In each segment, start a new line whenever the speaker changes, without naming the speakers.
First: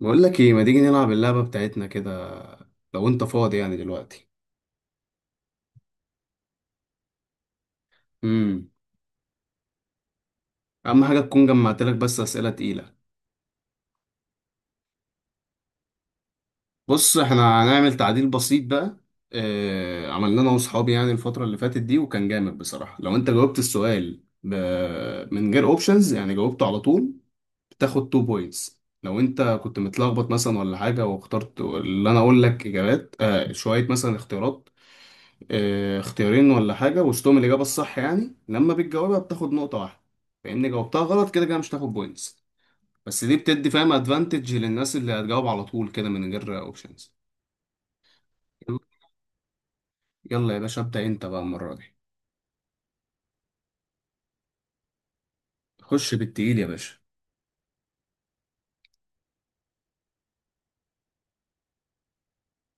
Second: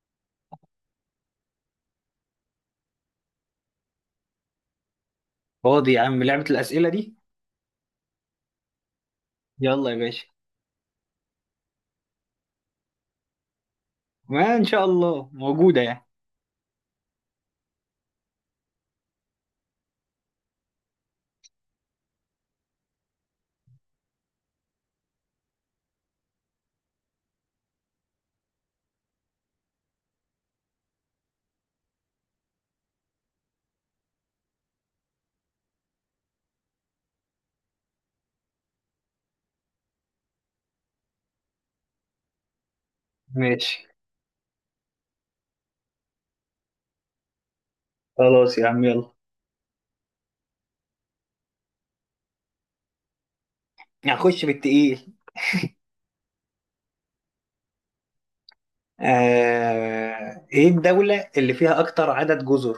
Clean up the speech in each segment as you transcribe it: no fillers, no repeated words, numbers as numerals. بقول لك ايه، ما تيجي نلعب اللعبة بتاعتنا كده لو انت فاضي يعني دلوقتي؟
فاضي يا عم، لعبة الأسئلة دي.
امم
يلا يا باشا.
اهم حاجة تكون جمعت لك بس أسئلة تقيلة.
ما إن شاء الله موجودة يعني.
بص احنا هنعمل تعديل بسيط بقى. اه، عملنا انا واصحابي يعني الفترة اللي فاتت دي وكان جامد بصراحة. لو انت جاوبت السؤال من غير اوبشنز يعني جاوبته على طول بتاخد 2 بوينتس. لو انت كنت متلخبط مثلا ولا حاجة واخترت اللي انا اقول لك، اجابات شوية مثلا، اختيارات اختيارين ولا حاجة وسطهم الإجابة الصح، يعني لما بتجاوبها بتاخد نقطة واحدة. فإن جاوبتها غلط كده كده مش هتاخد بوينتس. بس دي بتدي
ماشي،
فاهم أدفانتج للناس اللي هتجاوب على طول كده من غير أوبشنز.
خلاص يا
يلا.
عم، يلا.
يلا يا باشا، ابدأ أنت بقى المرة دي.
هخش بالتقيل.
خش بالتقيل يا باشا.
إيه الدولة اللي فيها أكتر عدد جزر؟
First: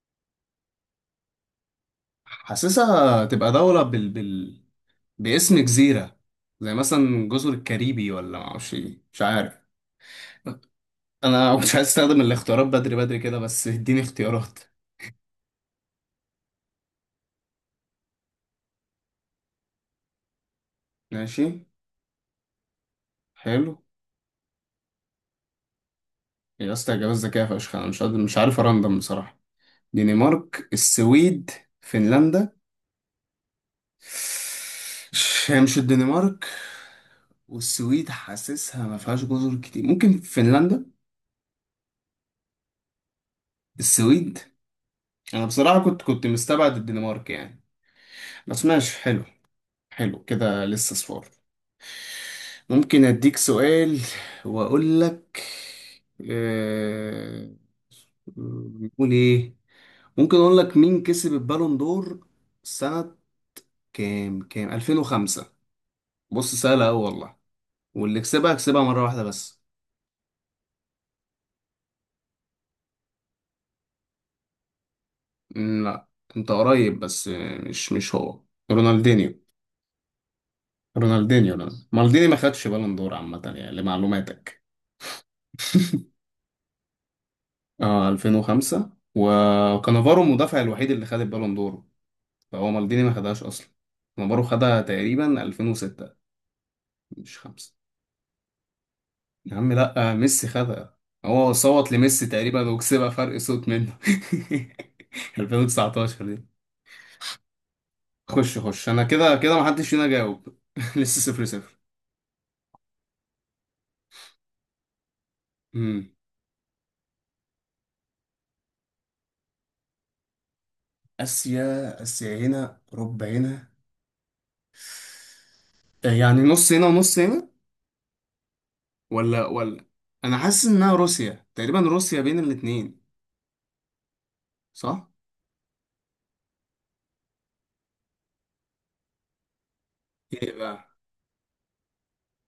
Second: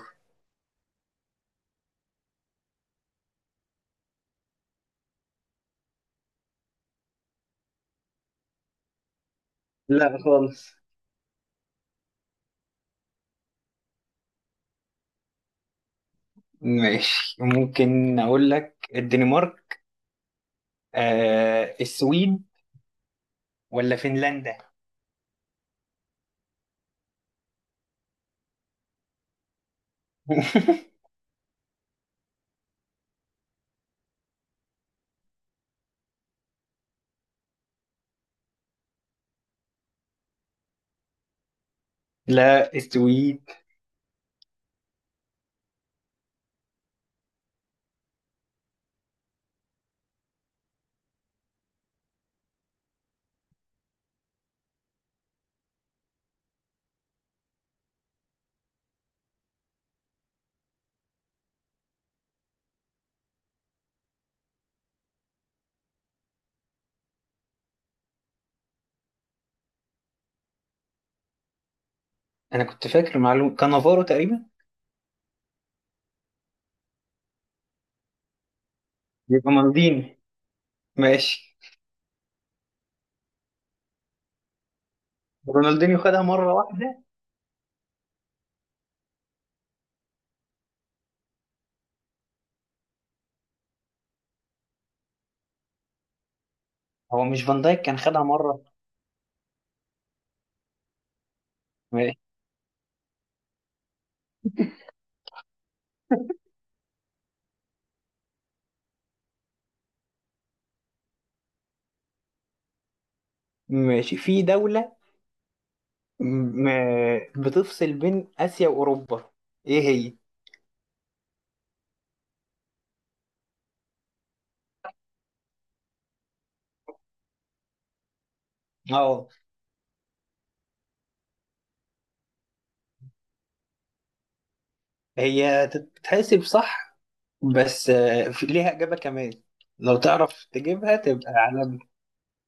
حاسسها تبقى دولة باسم جزيرة، زي مثلا جزر الكاريبي ولا معرفش إيه، مش عارف.
لا خالص.
أنا مش عايز أستخدم الاختيارات بدري بدري كده، بس اديني اختيارات.
ماشي، ممكن أقول لك الدنمارك.
ماشي،
السويد
حلو.
ولا فنلندا؟
يا اسطى اجابات ذكيه فشخ، انا مش قادر، مش عارف ارندم بصراحه. دنمارك، السويد، فنلندا. هي مش الدنمارك، والسويد حاسسها ما فيهاش جزر كتير، ممكن فنلندا.
لا، السويد.
السويد. انا بصراحه كنت مستبعد الدنمارك يعني، بس ماشي حلو. حلو كده، لسه صفار. ممكن اديك سؤال واقول لك. آه، نقول ايه؟ ممكن اقول لك مين كسب البالون دور سنة كام 2005. بص سهلة أوي والله، واللي كسبها كسبها مرة واحدة بس.
أنا كنت فاكر معلومة كانافارو تقريبا.
مم، لا. أنت قريب بس مش هو. رونالدينيو.
يبقى مالديني.
رونالدينيو
ماشي.
لا، مالديني ما خدش بالون دور عامة يعني لمعلوماتك.
رونالدينيو خدها مرة واحدة.
اه 2005، وكانافارو المدافع الوحيد اللي خد البالون دور، فهو مالديني ما خدهاش أصلا. كانافارو خدها تقريبا 2006.
هو
مش
مش فان
خمسة.
دايك كان خدها مرة؟
يا عم لا، ميسي خدها. هو صوت لميسي تقريبا وكسبها فرق صوت منه. 2019. خش خش، انا كده كده محدش فينا جاوب. لسه صفر صفر.
ماشي، في دولة
امم
م- بتفصل بين آسيا وأوروبا، إيه هي؟
اسيا، اسيا هنا ربع هنا، يعني نص هنا ونص هنا.
اه.
ولا انا حاسس انها روسيا تقريبا، روسيا بين الاتنين، صح.
هي تتحسب صح، بس في ليها إجابة كمان، لو تعرف
ايه بقى؟
تجيبها تبقى على.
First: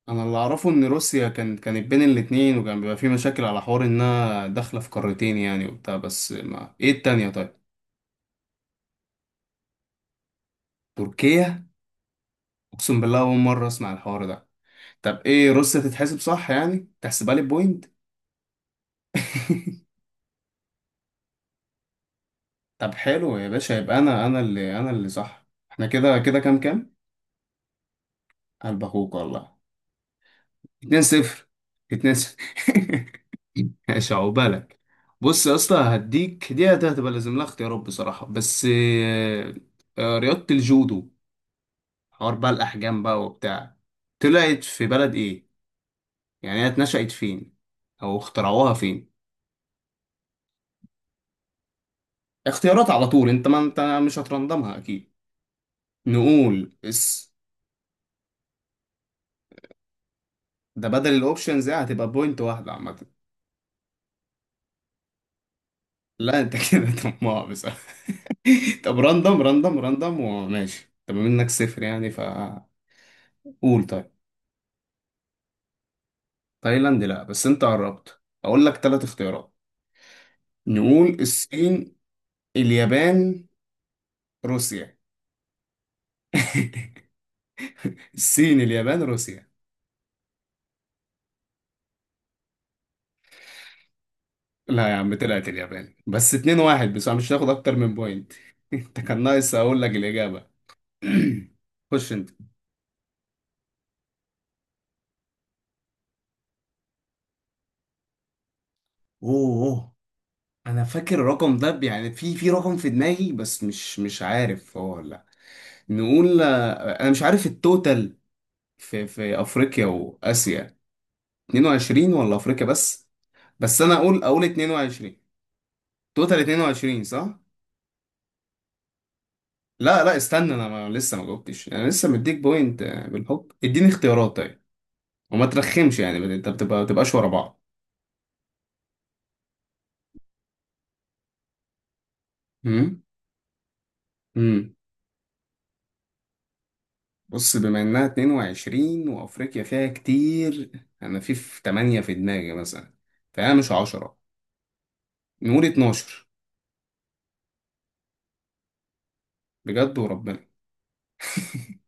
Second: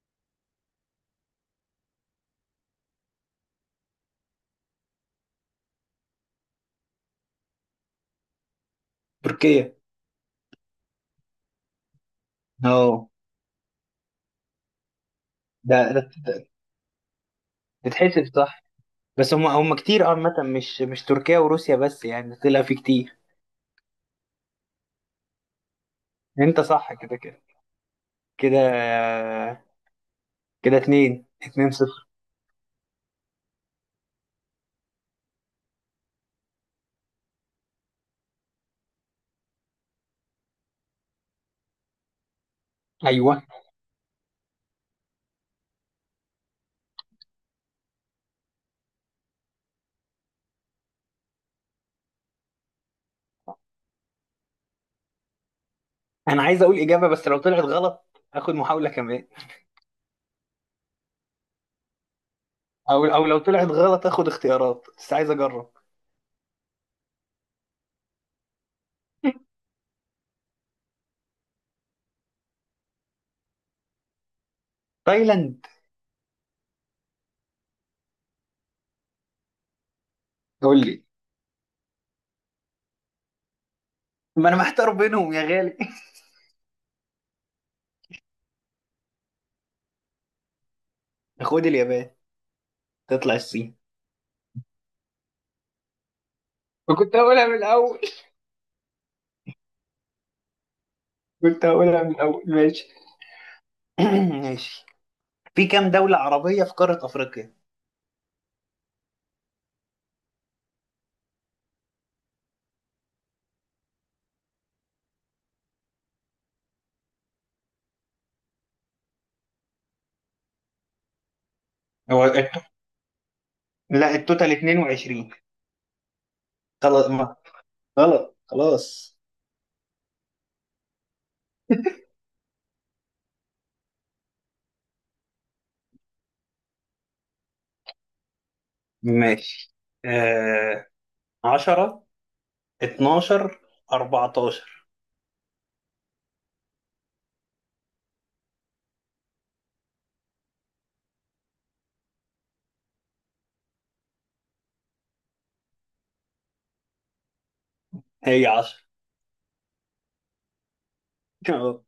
انا اللي اعرفه ان روسيا كانت بين الاتنين وكان بيبقى في مشاكل على حوار انها داخله في قارتين يعني وبتاع، بس ما ايه التانية طيب؟
تركيا.
تركيا. اقسم
اه.
بالله اول مره اسمع الحوار ده. طب ايه روسيا تتحسب
ده
صح يعني، تحسبها لي بوينت.
تتحسب صح. بس هم كتير، عامة مش تركيا وروسيا بس يعني، طلع في
طب
كتير.
حلو يا باشا، يبقى انا اللي صح. احنا كده كده كام
أنت صح
كام
كده كده. كده
قلب اخوك والله.
كده
2
اتنين
0.
اتنين صفر.
2 0. ماشي، عقبالك. بص يا اسطى، هديك دي هتبقى لازم لها اختيارات بصراحة، بس رياضة الجودو، حوار بقى الأحجام بقى
أيوه.
وبتاع، طلعت في بلد إيه؟ يعني هي اتنشأت فين؟ أو اخترعوها فين؟ اختيارات على طول، أنت ما أنت مش هترندمها أكيد.
أنا عايز
نقول
أقول إجابة، بس
اس
لو طلعت غلط آخد محاولة كمان.
ده بدل الأوبشنز، دي هتبقى بوينت واحدة
او
عامة.
او لو طلعت غلط اخد اختيارات، بس عايز اجرب.
لا انت كده طماع بصراحة. طب راندم راندم راندم وماشي، طب منك صفر يعني فقول. طيب.
تايلاند.
تايلاند لا، بس انت قربت، اقول لك ثلاث اختيارات.
قول لي.
نقول الصين، اليابان،
ما انا محتار
روسيا.
بينهم يا غالي.
الصين، اليابان، روسيا.
خد اليابان، تطلع الصين.
لا يا عم، طلعت اليابان، بس اتنين واحد، بس
وكنت
مش
هقولها
هتاخد
من
اكتر من
الاول.
بوينت. انت كان ناقص اقول لك الاجابة.
كنت هقولها من
خش انت.
الاول. ماشي. ماشي. في كام دولة عربية في قارة افريقيا؟
اوه اوه. انا فاكر الرقم ده يعني في رقم في دماغي، بس مش عارف هو ولا. نقول انا مش عارف التوتال في افريقيا واسيا، 22
هو
ولا
الت-
افريقيا بس. بس انا
لا،
اقول
التوتال
22.
22.
توتال 22
خلاص، ما
صح.
غلط خلاص.
لا لا استنى، انا ما لسه ما جاوبتش. انا لسه مديك بوينت، بالحب اديني اختيارات طيب، وما ترخمش يعني انت بتبقى، ما تبقاش ورا بعض.
ماشي، آه... 10،
امم
12،
امم
14.
بص، بما انها 22 وافريقيا فيها كتير، انا في 8 في دماغي مثلا، فانا مش 10، نقول 12.
هي 10.
بجد وربنا.
أهو.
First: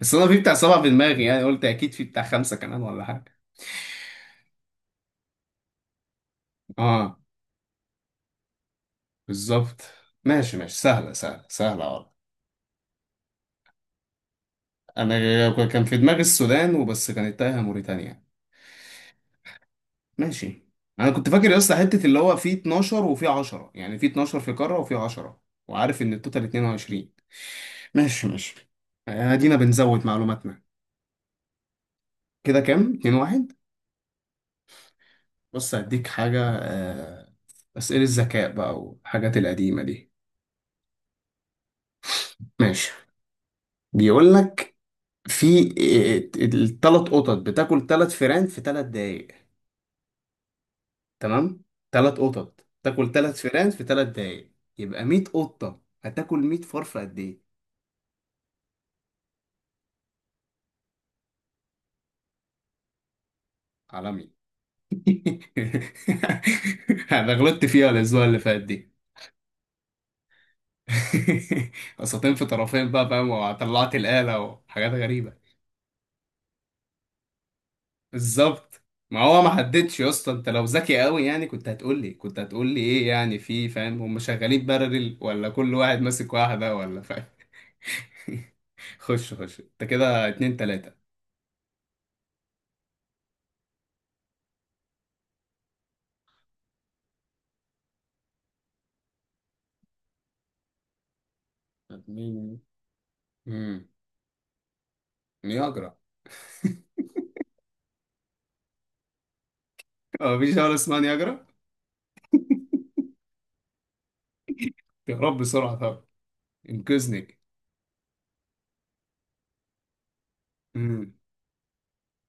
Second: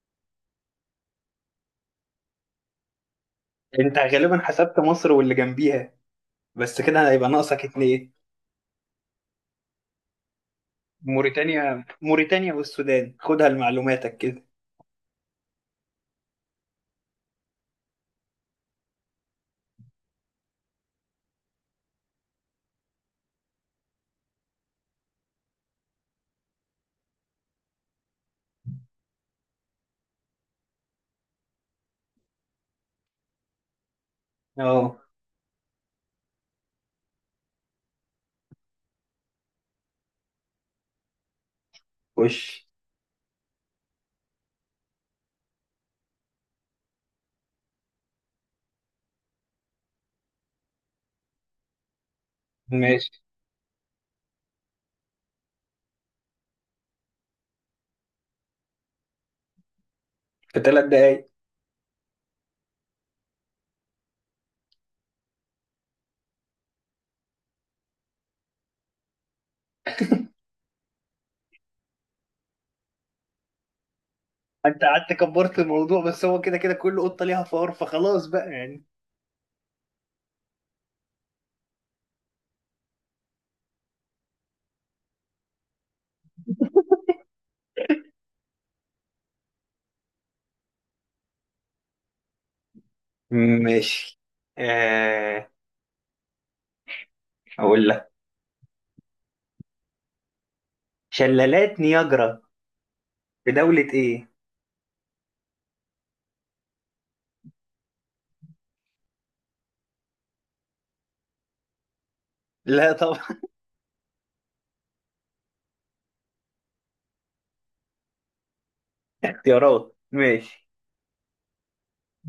بس انا في بتاع سبعة في دماغي يعني قلت اكيد في بتاع خمسة كمان ولا حاجة.
انت غالبا حسبت مصر واللي جنبيها، بس كده
اه
هيبقى ناقصك اتنين.
بالظبط. ماشي ماشي، سهلة سهلة
موريتانيا،
سهلة والله.
موريتانيا والسودان خدها لمعلوماتك كده.
انا كان في دماغي السودان وبس، كانت تايهة موريتانيا. ماشي. انا كنت فاكر يا اسطى حتة اللي هو في 12 وفي 10، يعني في 12 في قارة وفي 10، وعارف ان التوتال 22. ماشي ماشي. ادينا بنزود معلوماتنا. كده كام؟ 2 1.
اه.
بص هديك حاجة، أسئلة الذكاء بقى والحاجات القديمة دي.
وش.
ماشي. بيقول لك في الثلاث قطط بتاكل ثلاث فئران في ثلاث دقايق، تمام؟ ثلاث قطط
ماشي.
تاكل ثلاث فئران في ثلاث دقايق، يبقى 100 قطة هتاكل 100 فار في قد ايه؟
في 3 دقايق.
عالمي. انا غلطت فيها الاسبوع اللي فات دي. قسطين في طرفين بقى فاهم، وطلعت الآلة
انت
وحاجات
قعدت
غريبة.
كبرت الموضوع، بس هو كده كده كل قطة ليها فار، فخلاص بقى
بالظبط.
يعني.
ما هو ما حددش يا اسطى، انت لو ذكي قوي يعني كنت هتقول لي ايه يعني، في فاهم هم شغالين بارلل ولا كل واحد ماسك واحدة، ولا فاهم. خش خش انت، كده اتنين تلاتة.
ماشي. آه اقول لك شلالات نياجرا
اتنين.
في
امم
دولة ايه؟
نياجرا، هو مفيش دولة اسمها نياجرا.
لا طبعا.
يا رب بسرعة طب، انقذني.
اختيارات. ماشي،
امم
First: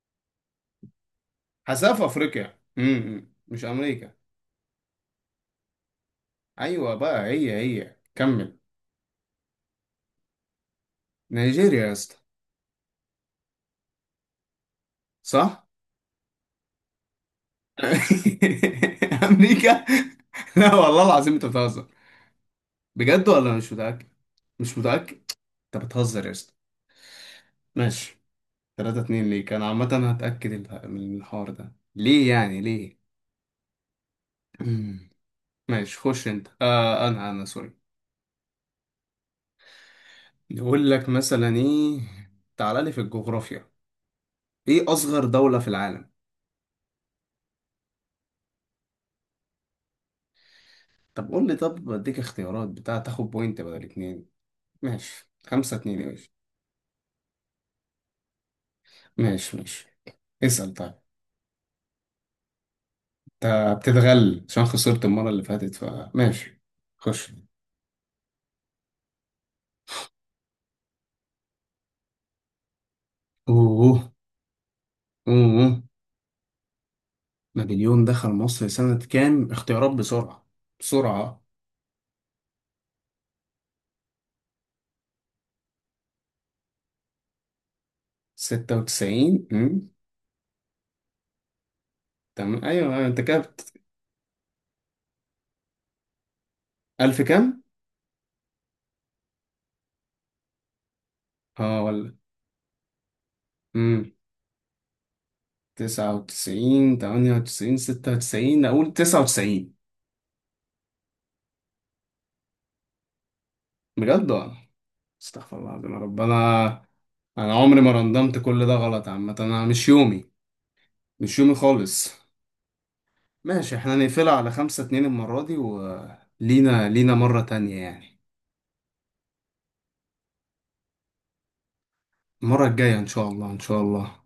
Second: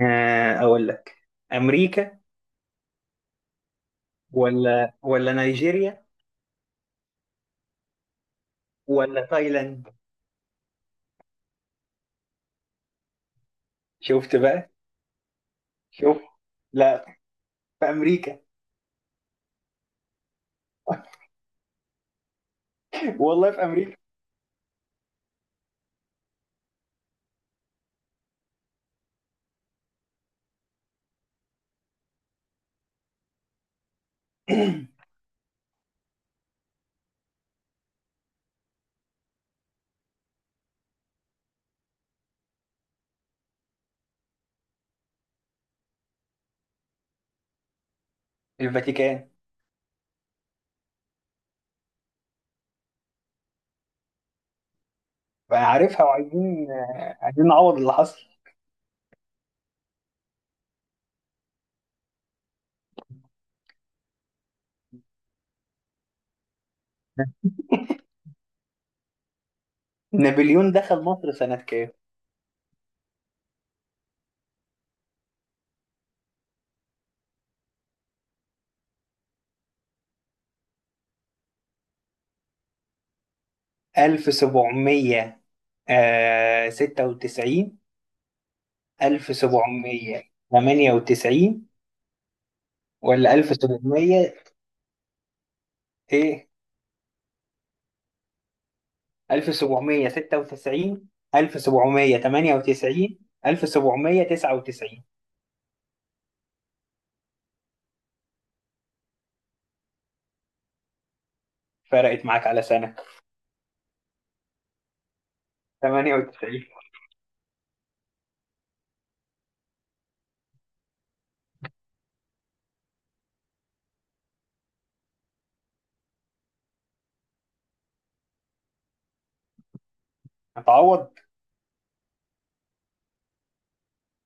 اقول لك
حاسها في
امريكا.
افريقيا، مش امريكا.
ولا نيجيريا،
ايوه بقى، هي هي كمل.
ولا تايلاند.
نيجيريا يا اسطى،
شفت بقى.
صح.
شوف. لا. في امريكا.
امريكا. لا والله العظيم انت بتهزر. بجد،
والله
ولا
في
مش
امريكا.
متأكد؟ مش متأكد. انت بتهزر يا اسطى. ماشي. 3 2 ليك، انا عامة هتأكد من الحوار ده ليه يعني ليه. مم. ماشي، خش انت. انا سوري. يقول لك مثلا ايه، تعال لي في الجغرافيا، ايه اصغر دولة في العالم؟
الفاتيكان.
طب قول لي، طب بديك اختيارات بتاع تاخد بوينت بدل اتنين. ماشي،
بقى
خمسة اتنين
عارفها،
يا باشا.
وعايزين، عايزين نعوض اللي حصل.
ماشي ماشي، اسأل طيب. انت بتتغل عشان خسرت المرة اللي فاتت، فماشي، خش.
نابليون دخل مصر سنة كام؟
اوه اوه. نابليون دخل مصر سنة كام؟ اختيارات بسرعة، بسرعة.
1796؟
ستة وتسعين.
1798؟
تمام ايوه ايوه انت
ولا
كابت.
1700؟ ايه،
ألف كام؟
1796،
اه.
1798،
امم
1799؟
تسعة وتسعين، تمانية وتسعين، ستة وتسعين، أقول تسعة وتسعين.
فرقت معاك على سنة.
بجد والله، استغفر الله العظيم يا رب. أنا،
98.
أنا عمري ما رندمت، كل ده غلط. عامة أنا مش يومي، مش يومي خالص. ماشي احنا نقفلها على خمسة اتنين المرة دي، ولينا مرة تانية يعني.
هتعوض.
المرة الجاية إن شاء الله، إن شاء الله.